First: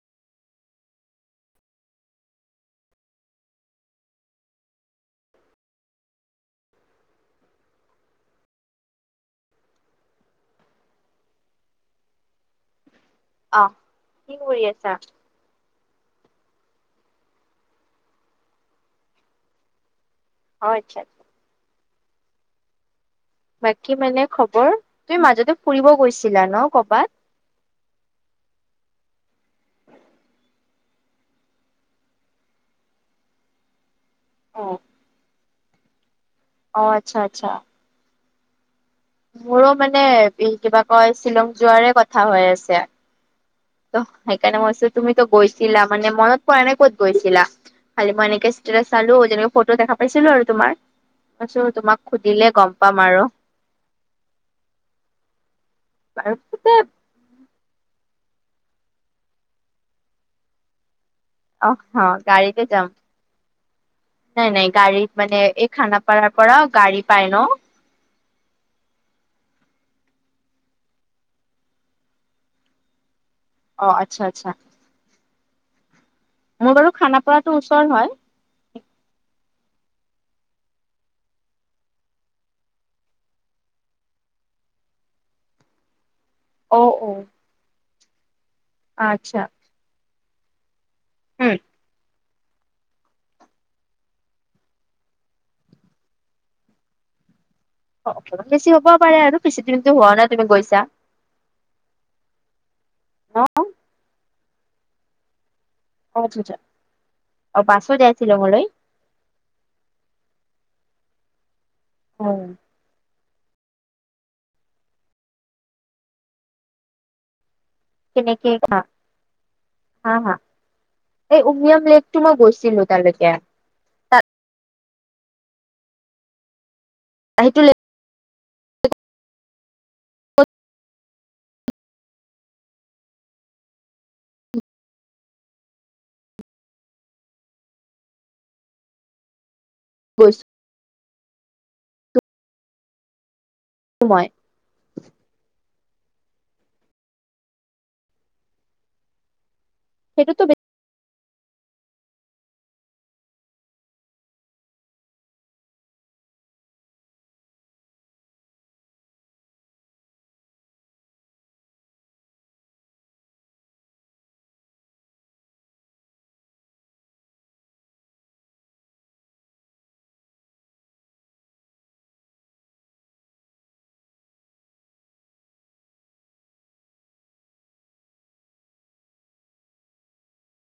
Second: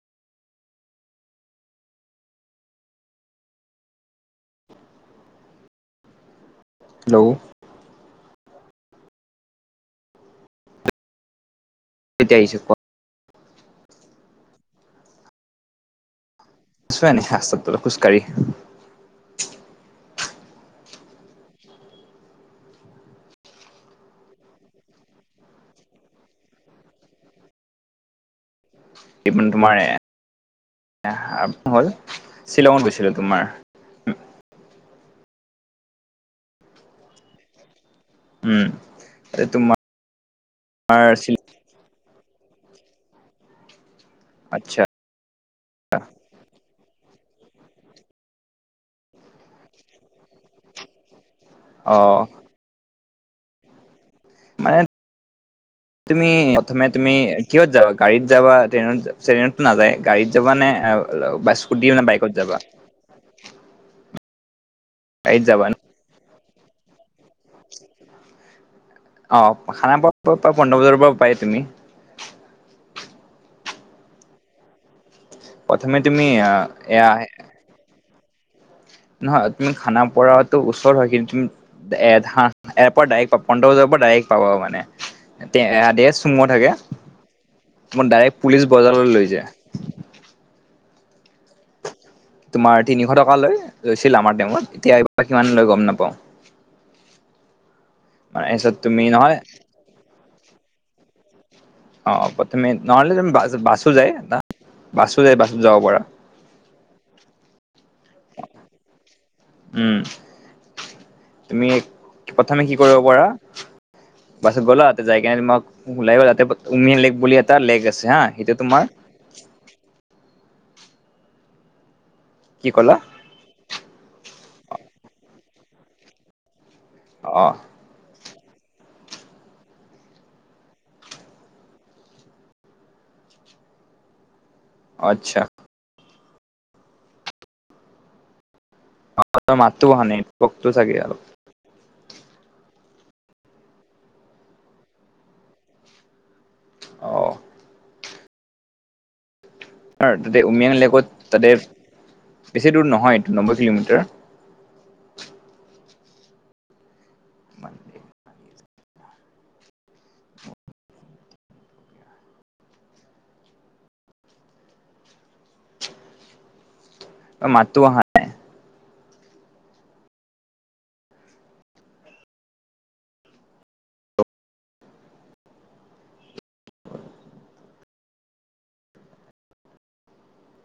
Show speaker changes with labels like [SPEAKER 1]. [SPEAKER 1] [inaudible] Hello? তেতিয়া আহিছে ক
[SPEAKER 2] অ, কি কৰি আছা?
[SPEAKER 1] োৱ [inaudible] নেিা্তাতো খোজকাঢ়ি
[SPEAKER 2] অ আচ্ছা। বাকী মানে খবৰ, তুমি মাজতে ফুৰিব গৈছিলা ন কৰবাত?
[SPEAKER 1] [inaudible] তোমাৰে এ হা হ'ল শ্বিলঙত গৈছিলো তোমাৰ।
[SPEAKER 2] অ। অ আচ্ছা আচ্ছা।
[SPEAKER 1] উম।
[SPEAKER 2] মোৰো
[SPEAKER 1] তোমাৰ
[SPEAKER 2] মানে বি কিবা কয় শ্বিলং যোৱাৰে কথা হৈ আছে। ত সেইকাৰণে মই
[SPEAKER 1] আচ্ছা
[SPEAKER 2] কৈছোঁ তুমি ত গৈছিলা মানে মনত পৰা নাই ক'ত গৈছিলা? খালি মই এনেকে ষ্টে চালো যেনেকা ফট দেখা পাইছিলো আৰু তোমাৰ, পাছো
[SPEAKER 1] অ
[SPEAKER 2] তোমাক সুধিলে গম পাম আৰু।
[SPEAKER 1] মানে তুমি
[SPEAKER 2] আৰু
[SPEAKER 1] প্ৰথমে তুমি কিহত যাবা? গাড়ীত যাবা ট্ৰেইনত ট্ৰেইনতো নাযায়, গাড়ীত যাবা নে আ ল
[SPEAKER 2] অহ গাড়ীতে যাম। নাই নাই গাড়ীত মানে
[SPEAKER 1] যাবা
[SPEAKER 2] এই
[SPEAKER 1] ন
[SPEAKER 2] খানাপাৰাৰ পৰা গাড়ী পায় ন?
[SPEAKER 1] [inaudible] অঁ খানাপৰা পৰা পৰা পন্ধ্ৰ বজাৰ পৰা পায় তুমি।
[SPEAKER 2] অ আচ্ছা আচ্ছা।
[SPEAKER 1] প্ৰথমে তুমি আ
[SPEAKER 2] মোৰ বাৰু খানাপাৰাটো ওচৰ হয়।
[SPEAKER 1] নহয়, তুমি খানাপৰাটো ওচৰ হয় কিন্তু এধা এয়াৰপৰ্ট ডাইৰেক্ট পাব পলটন বজাৰৰপৰা ডাইৰেক্ট পাব মানে তে আ দেছ টুম থাকে,
[SPEAKER 2] অ অ
[SPEAKER 1] তোমাক ডাইৰেক্ট পুলিচ বজাৰলৈ লৈ যায়।
[SPEAKER 2] উম।
[SPEAKER 1] তোমাৰ তিনিশ টকা লৈ লৈছিল আমাৰ টাইমত এতিয়া এই কিমান লৈ গম নাপাওঁ। মানে
[SPEAKER 2] অকণমান বেছি
[SPEAKER 1] তাৰপিছত
[SPEAKER 2] হবও
[SPEAKER 1] তুমি
[SPEAKER 2] পাৰে
[SPEAKER 1] নহয়
[SPEAKER 2] আৰু বেছি তুমিতো হোৱা নাই তুমি গৈছা।
[SPEAKER 1] অ প্ৰথমে নহলে
[SPEAKER 2] ন?
[SPEAKER 1] বা বাছো যায় বা বাছো যায় বাছ যাব পাৰা।
[SPEAKER 2] অ [inaudible] অ বাছো দিয়া শ্বিলঙলৈ।
[SPEAKER 1] উম। তুমি প্ৰথমে কি কৰিব পাৰা বাছত গ'লা তে যায় কেন মক ওলাই গল তাতে উমী লেক বুলি এটা লেক আছ
[SPEAKER 2] কেনেকে হা, হা হা এই উমিয়ম লেক টো মই
[SPEAKER 1] কি
[SPEAKER 2] গৈছিলো
[SPEAKER 1] ক'লা
[SPEAKER 2] তালৈকে
[SPEAKER 1] অ।
[SPEAKER 2] সেইটো লেক উত
[SPEAKER 1] আচ্ছা। তোমাৰ মাতটো অহা নাই
[SPEAKER 2] গৈছো
[SPEAKER 1] নেটৱৰ্কটো চাগে অলপ
[SPEAKER 2] সমোই [inaudible]
[SPEAKER 1] অহ। কাৰ তাতে
[SPEAKER 2] সেইটোতো
[SPEAKER 1] উমিয়ং লেকত তাতে বেছি দূৰ নহয় এইটো নবৈ কিলোমিটাৰ। মন্দে। এ মাততো অহা- [inaudible]